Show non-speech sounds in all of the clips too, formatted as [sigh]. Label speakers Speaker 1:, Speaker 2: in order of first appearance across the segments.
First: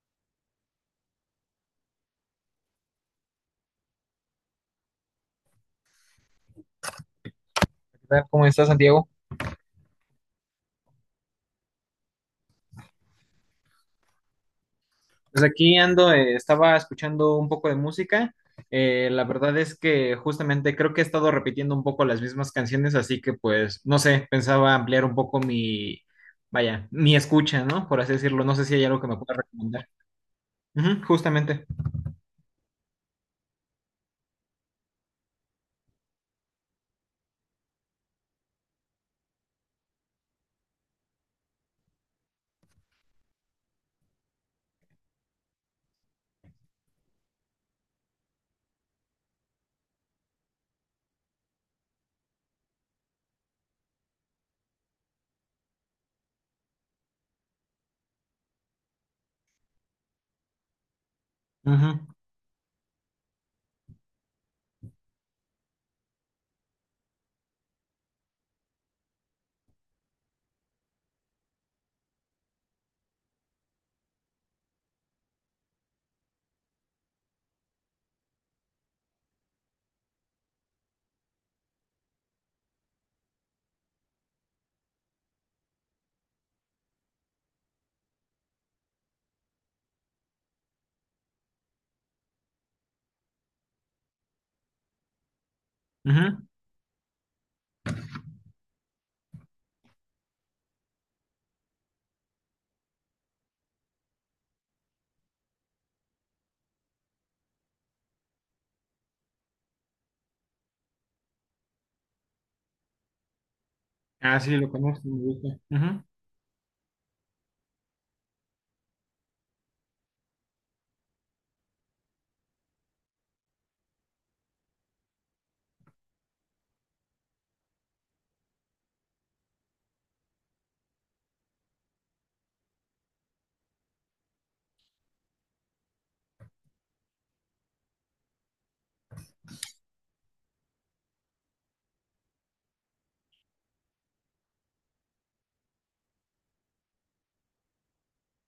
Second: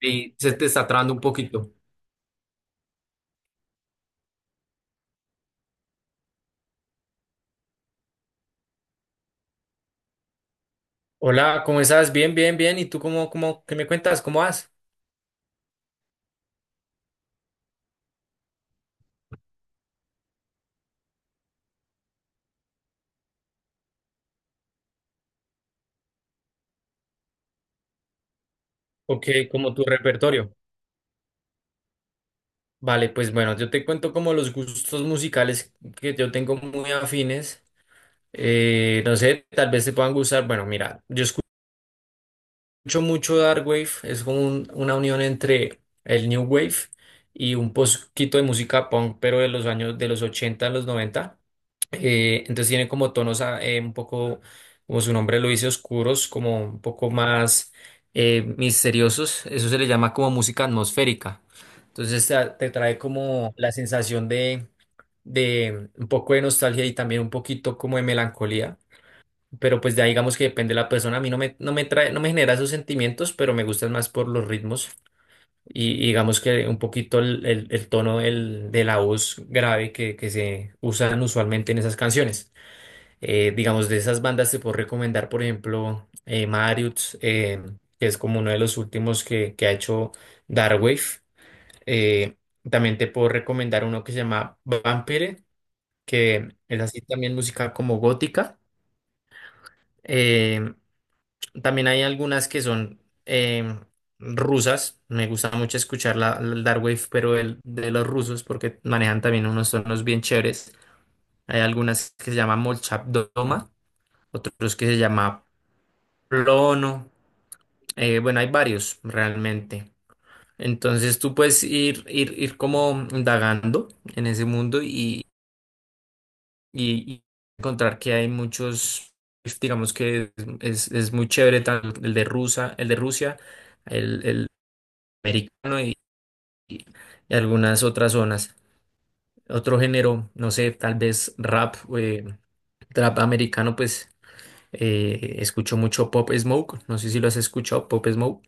Speaker 1: Y se te está trabando un poquito.
Speaker 2: Tal? ¿Cómo estás, Santiago?
Speaker 1: Hola, ¿cómo estás? Bien, bien, bien. ¿Y tú cómo, qué me cuentas? ¿Cómo vas?
Speaker 2: Pues aquí ando, estaba escuchando un poco de música. La verdad es que justamente creo que he estado repitiendo un poco las mismas canciones, así que pues, no sé, pensaba ampliar un poco mi, vaya, mi escucha, ¿no? Por así decirlo. No sé si hay algo que me
Speaker 1: ¿O
Speaker 2: pueda
Speaker 1: qué, como tu
Speaker 2: recomendar.
Speaker 1: repertorio?
Speaker 2: Ujú, justamente.
Speaker 1: Vale, pues bueno, yo te cuento como los gustos musicales que yo tengo muy afines. No sé, tal vez te puedan gustar. Bueno, mira, yo escucho mucho Dark Wave, es como una unión entre el New Wave y un poquito de música punk, pero de los años de los ochenta a los noventa. Entonces tiene como tonos un poco, como su nombre lo dice, oscuros, como un poco más misteriosos. Eso se le llama como música atmosférica.
Speaker 2: Ujú,
Speaker 1: Entonces te trae como la sensación de un poco de nostalgia y también un poquito como de melancolía. Pero pues ya digamos que depende de la persona. A mí no me trae, no me genera esos sentimientos, pero me gustan más por los ritmos y digamos que un poquito el tono de la voz grave que se usan usualmente en esas canciones. Digamos, de esas bandas te puedo recomendar, por ejemplo, Marius, que es como uno de los últimos que ha hecho Darkwave. Eh, También te puedo recomendar uno que se llama Vampire,
Speaker 2: ujú.
Speaker 1: que es así también música como gótica. Eh, También hay algunas que son eh, rusas. Me gusta mucho escuchar el Dark Wave, pero el de los rusos, porque manejan también unos tonos bien chéveres. Hay algunas que se llaman Molchat Doma,
Speaker 2: Ah, sí, lo
Speaker 1: otros que se
Speaker 2: conozco, me
Speaker 1: llama
Speaker 2: gusta. Ujú.
Speaker 1: Plono. Bueno, hay varios realmente. Entonces tú puedes ir como indagando en ese mundo y, y encontrar que hay muchos, digamos que es muy chévere, tanto el de Rusa, el de Rusia. El americano y algunas otras zonas. Otro género, no sé, tal vez rap, trap americano, pues escucho mucho Pop Smoke, no sé si lo has escuchado, Pop Smoke.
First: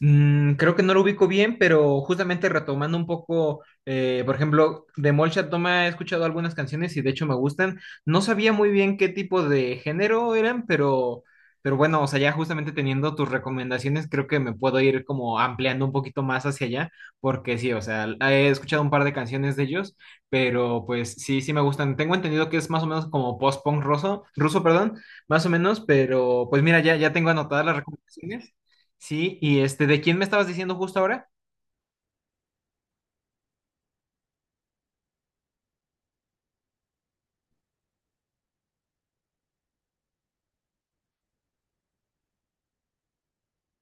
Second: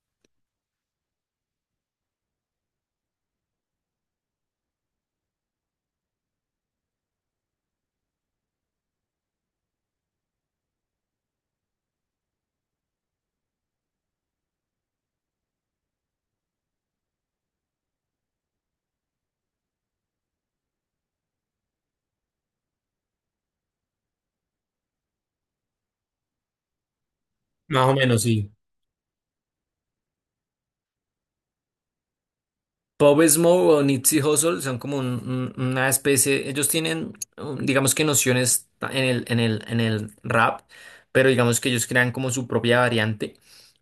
Speaker 2: Mm, creo que no lo ubico bien, pero justamente retomando un poco, por ejemplo, de Molchat Doma he escuchado algunas canciones y de hecho me gustan. No sabía muy bien qué tipo de género eran, pero bueno, o sea, ya justamente teniendo tus recomendaciones, creo que me puedo ir como ampliando un poquito más hacia allá, porque sí, o sea, he escuchado un par de canciones de ellos, pero pues sí, sí me gustan. Tengo entendido que es más o menos como post-punk ruso, ruso, perdón, más o menos, pero pues mira, ya tengo anotadas las
Speaker 1: Más o menos, sí.
Speaker 2: recomendaciones. Sí, y este, ¿de quién me estabas diciendo justo ahora?
Speaker 1: Pop Smoke o Nipsey Hussle son como una especie. Ellos tienen, digamos que nociones en en el rap, pero digamos que ellos crean como su propia variante,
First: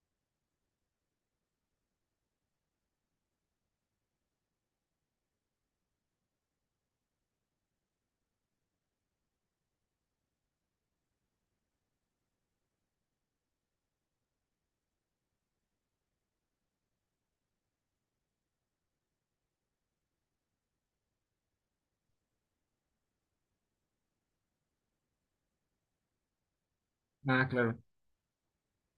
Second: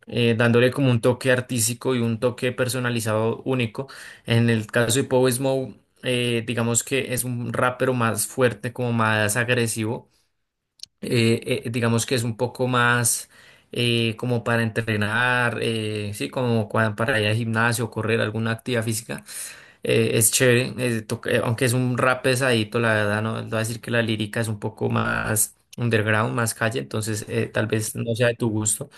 Speaker 1: dándole como un toque artístico y un toque personalizado único. En el caso de Pop Smoke, digamos que es un rapero más fuerte, como más agresivo. Digamos que es un poco más... como para entrenar, sí, como para ir al gimnasio, correr alguna actividad física. Es chévere, aunque es un rap pesadito, la verdad. No voy a decir que la lírica es un poco más underground, más calle, entonces
Speaker 2: Ah,
Speaker 1: tal
Speaker 2: claro.
Speaker 1: vez no sea de tu gusto.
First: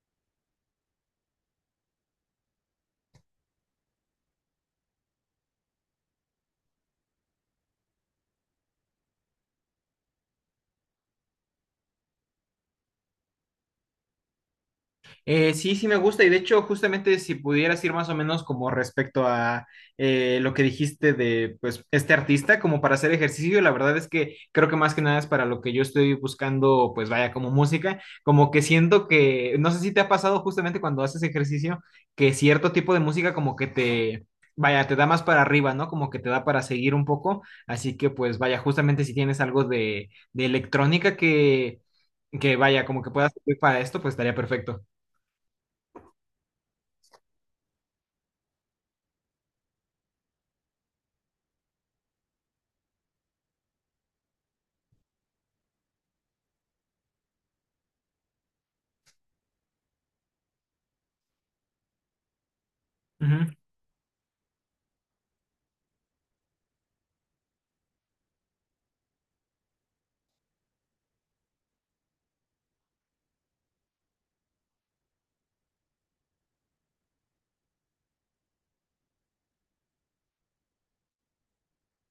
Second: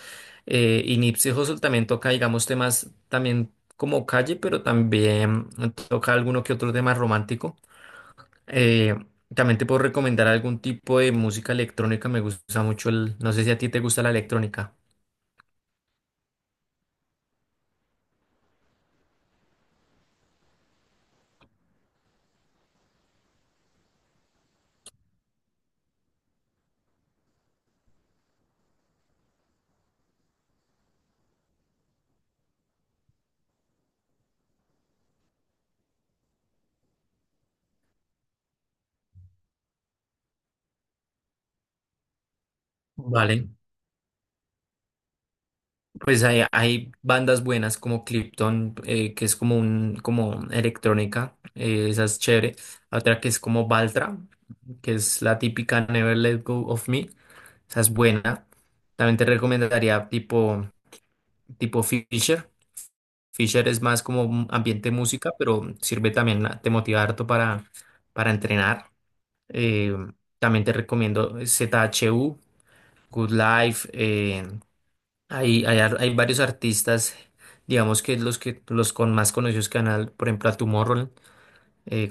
Speaker 1: Y Nipsey Hussle también toca, digamos, temas también como calle, pero también toca alguno que otro tema romántico. Eh, También te puedo recomendar algún tipo de música electrónica. Me gusta mucho el, no sé si a ti te gusta la electrónica.
Speaker 2: Sí, sí me gusta y de hecho justamente si pudieras ir más o menos como respecto a lo que dijiste de pues este artista como para hacer ejercicio, la verdad es que creo que más que nada es para lo que yo estoy buscando pues vaya como música, como que siento que no sé si te ha pasado justamente cuando haces ejercicio que cierto tipo de música como que te vaya te da más para arriba, ¿no? Como que te da para seguir un poco, así que pues vaya justamente si tienes algo de electrónica que vaya como que puedas
Speaker 1: Vale.
Speaker 2: servir para esto pues estaría perfecto.
Speaker 1: Pues hay bandas buenas como Krypton, que es como un, como electrónica. Esa es chévere. Otra que es como Baltra, que es la típica Never Let Go of Me, esa es buena. También te recomendaría tipo Fisher.
Speaker 2: Ujú.
Speaker 1: Fisher es más como un ambiente música, pero sirve también, te motiva harto para entrenar. Eh, También te recomiendo Z H U Good Life. Hay, hay varios artistas, digamos que los con más conocidos canal por ejemplo, a Tomorrow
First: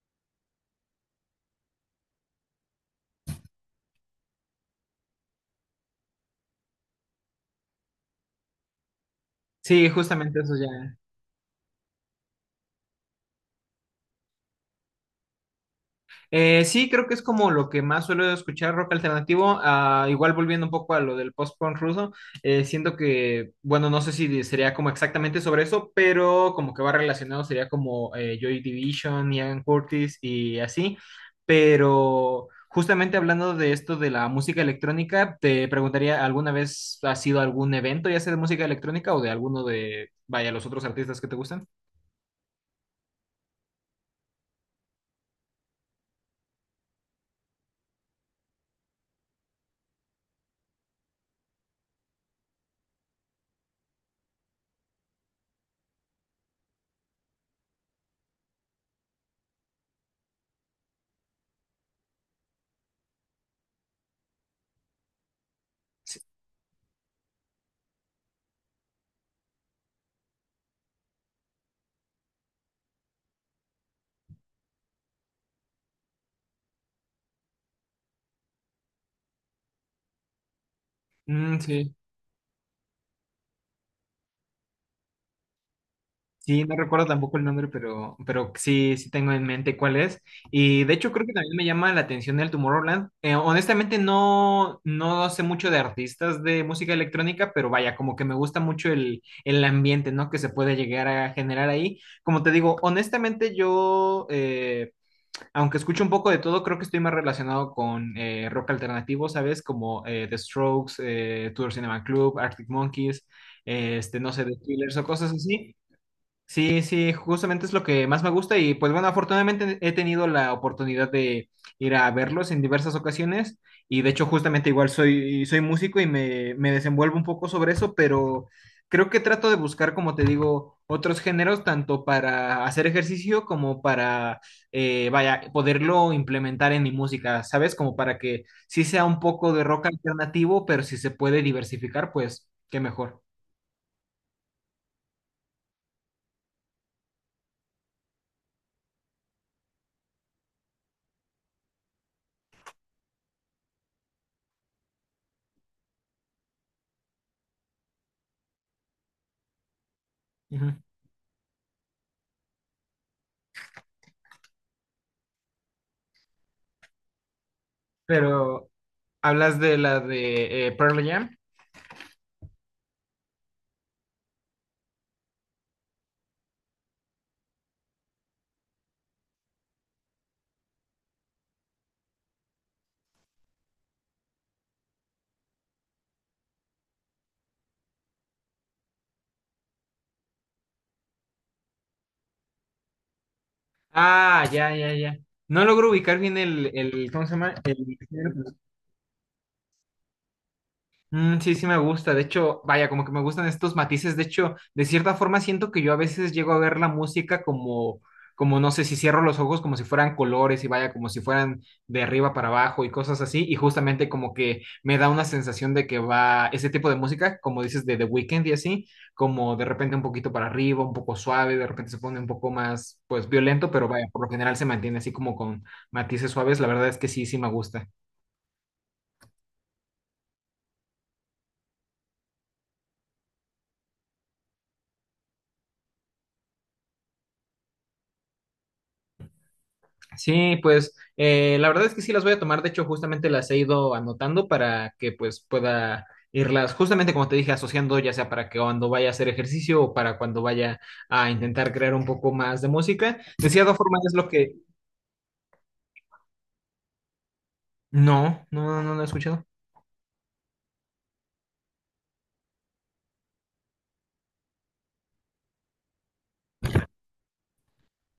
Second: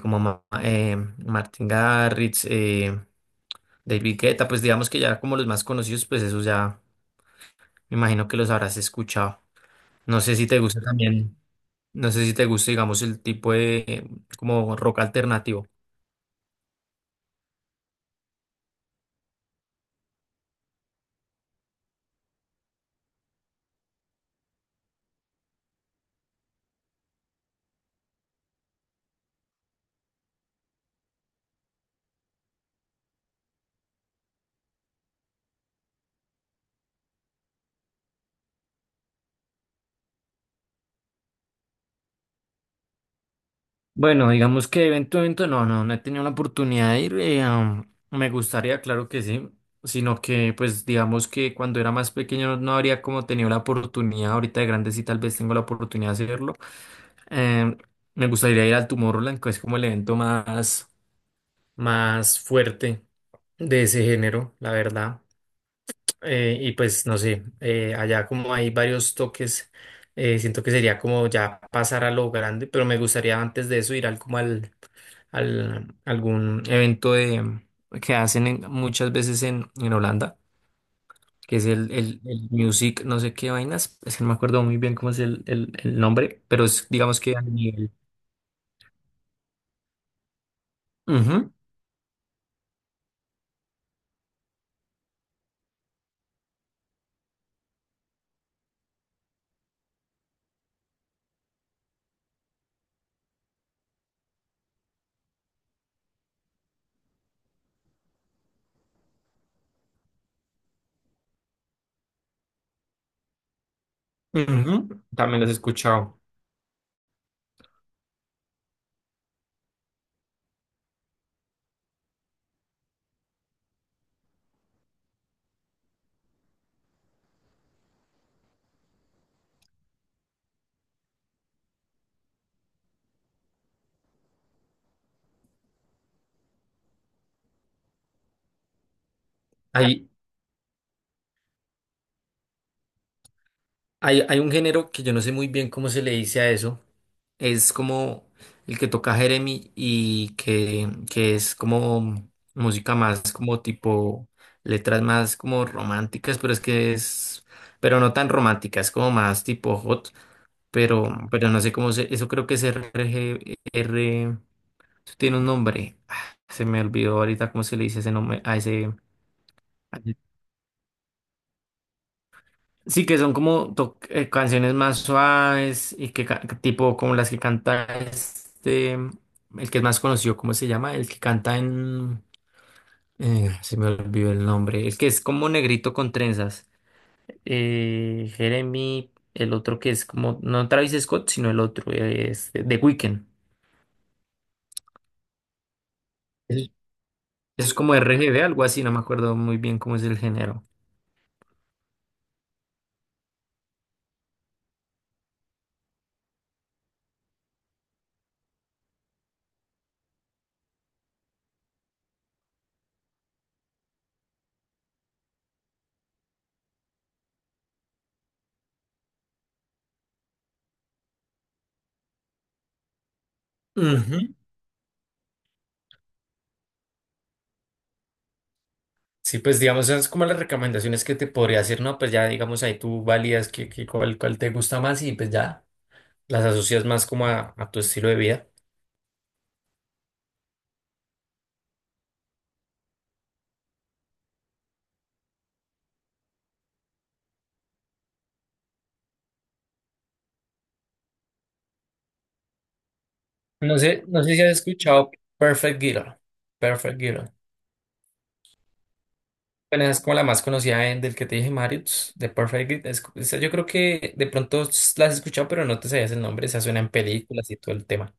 Speaker 1: como Martin Garrix, David Guetta, pues digamos que ya como los más conocidos, pues esos ya me imagino que los habrás escuchado.
Speaker 2: Sí,
Speaker 1: No sé
Speaker 2: justamente
Speaker 1: si
Speaker 2: eso
Speaker 1: te gusta
Speaker 2: ya.
Speaker 1: también, no sé si te gusta, digamos, el tipo de como rock alternativo.
Speaker 2: Sí, creo que es como lo que más suelo escuchar rock alternativo. Ah, igual volviendo un poco a lo del post-punk ruso, siento que, bueno, no sé si sería como exactamente sobre eso, pero como que va relacionado sería como Joy Division, Ian Curtis y así. Pero justamente hablando de esto de la música electrónica, te preguntaría, ¿alguna vez has sido algún evento, ya sea de música electrónica o de alguno de, vaya, los otros artistas que te gustan?
Speaker 1: Bueno, digamos que evento, evento, no, no he tenido la oportunidad de ir. Me gustaría, claro que sí, sino que, pues, digamos que cuando era más pequeño no, no habría como tenido la oportunidad. Ahorita de grande sí, tal vez tengo la oportunidad de hacerlo. Eh, Me gustaría ir al Tomorrowland, que es como el evento más, más fuerte de ese género, la verdad.
Speaker 2: Sí.
Speaker 1: Y pues no sé, allá como hay varios toques. Siento que sería como ya pasar a lo grande, pero me gustaría antes de eso ir al al algún evento de que hacen muchas veces en Holanda, que
Speaker 2: Mm,
Speaker 1: es
Speaker 2: sí.
Speaker 1: el Music, no sé qué vainas, es que no me acuerdo muy bien cómo es el nombre,
Speaker 2: Sí,
Speaker 1: pero
Speaker 2: no
Speaker 1: es
Speaker 2: recuerdo
Speaker 1: digamos que
Speaker 2: tampoco
Speaker 1: a
Speaker 2: el nombre,
Speaker 1: nivel.
Speaker 2: pero sí, sí tengo en mente cuál es. Y de hecho creo que
Speaker 1: Ujú,
Speaker 2: también me llama la atención el Tomorrowland. Honestamente no, no sé mucho de artistas de música electrónica, pero vaya, como que me gusta mucho el ambiente, ¿no? Que se puede llegar a generar ahí. Como te digo, honestamente yo, aunque escucho un poco de todo, creo que estoy más relacionado con rock alternativo, ¿sabes? Como The Strokes, Tudor Cinema Club, Arctic Monkeys, este, no sé, The Killers o
Speaker 1: ujú,
Speaker 2: cosas
Speaker 1: también los he
Speaker 2: así.
Speaker 1: escuchado.
Speaker 2: Sí, sí, justamente es lo que más me gusta y pues bueno, afortunadamente he tenido la oportunidad de ir a verlos en diversas ocasiones y de hecho justamente igual soy, soy músico y me desenvuelvo un poco sobre eso, pero creo que trato de buscar, como te digo, otros géneros tanto para hacer ejercicio como para, vaya, poderlo implementar en mi música, ¿sabes? Como para que sí sea un poco de rock
Speaker 1: Hay,
Speaker 2: alternativo, pero si se puede diversificar, pues qué mejor.
Speaker 1: hay un género que yo no sé muy bien cómo se le dice a eso, es como el que toca Jeremy y que es como música más como tipo letras más como románticas, pero es que es, pero no tan románticas, como más tipo hot,
Speaker 2: Ujú.
Speaker 1: pero no sé cómo se, eso creo que es RG, R, eso tiene un nombre. Ah, se me olvidó ahorita cómo se le dice ese nombre a
Speaker 2: Pero...
Speaker 1: ese.
Speaker 2: ¿Hablas de la de Pearl Jam?
Speaker 1: Sí, que son como canciones más suaves y que tipo como las que canta este, el que es más conocido, ¿cómo se llama? El que canta en... se me olvidó el nombre, el que es como negrito con trenzas. Jeremy, el otro que es como, no Travis Scott, sino el otro, es The Weeknd.
Speaker 2: Ah, ya, ya, ya. No logro ubicar bien
Speaker 1: Es,
Speaker 2: el, ¿cómo se llama?
Speaker 1: es
Speaker 2: El...
Speaker 1: como RGB, algo así, no me acuerdo muy bien cómo es el género.
Speaker 2: Mm, sí, sí me gusta. De hecho, vaya, como que me gustan estos matices. De hecho, de cierta forma siento que yo a veces llego a ver la música como, como no sé, si cierro los ojos como si fueran colores y vaya, como si fueran de arriba para abajo y cosas así. Y justamente como que me da una sensación de que va ese tipo de música, como dices, de The Weeknd y así, como de repente un poquito para arriba, un poco suave, de repente se pone un poco más, pues, violento, pero vaya, por lo
Speaker 1: Ujú.
Speaker 2: general se mantiene así como con matices suaves. La verdad es que sí, sí me gusta.
Speaker 1: Sí, pues digamos, esas como las recomendaciones que te podría hacer, ¿no? Pues ya digamos ahí tú validas que cuál, cuál te gusta más y pues ya las asocias más como a tu estilo de vida.
Speaker 2: Sí, pues la verdad es que sí las voy a tomar. De hecho, justamente las he ido anotando para que pues pueda irlas, justamente como te dije, asociando ya sea para que cuando vaya a hacer ejercicio o para cuando vaya a intentar crear un poco más de música. De cierta
Speaker 1: No sé,
Speaker 2: forma es
Speaker 1: no
Speaker 2: lo
Speaker 1: sé si has
Speaker 2: que...
Speaker 1: escuchado Perfect Girl. Perfect Girl.
Speaker 2: No, no, no, no, no he escuchado.
Speaker 1: Bueno, esa es como la más conocida del que te dije, Marius, de Perfect Girl. Esa yo creo que de pronto la has escuchado, pero no te sabías el nombre. Esa suena en películas y todo el tema.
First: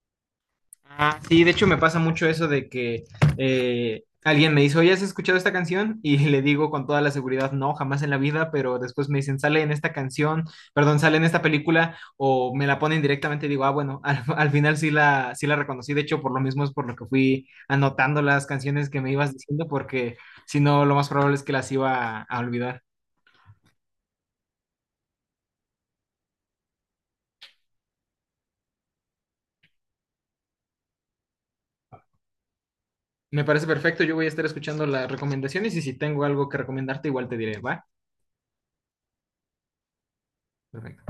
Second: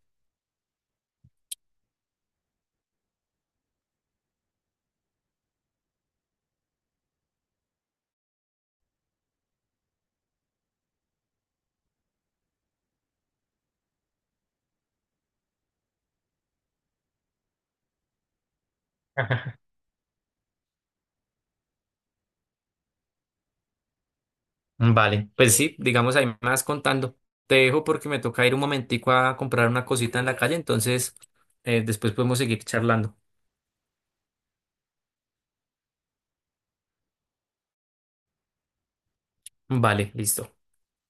Speaker 2: Ah, sí, de hecho me pasa mucho eso de que alguien me dice, oye, ¿has escuchado esta canción? Y le digo con toda la seguridad, no, jamás en la vida, pero después me dicen, sale en esta canción, perdón, sale en esta película, o me la ponen directamente y digo, ah, bueno, [laughs] al, al final sí la, sí la reconocí, de hecho por lo mismo es por lo que fui anotando las canciones que me ibas
Speaker 1: [laughs]
Speaker 2: diciendo, porque si no, lo más probable es que las iba a olvidar.
Speaker 1: Vale, pues sí, digamos ahí más contando. Te dejo porque me toca ir un momentico a comprar una cosita en la calle, entonces después podemos seguir charlando.
Speaker 2: Me parece perfecto, yo voy a estar escuchando las recomendaciones y si tengo algo que recomendarte, igual te diré, ¿va?
Speaker 1: Vale, listo.
Speaker 2: Perfecto.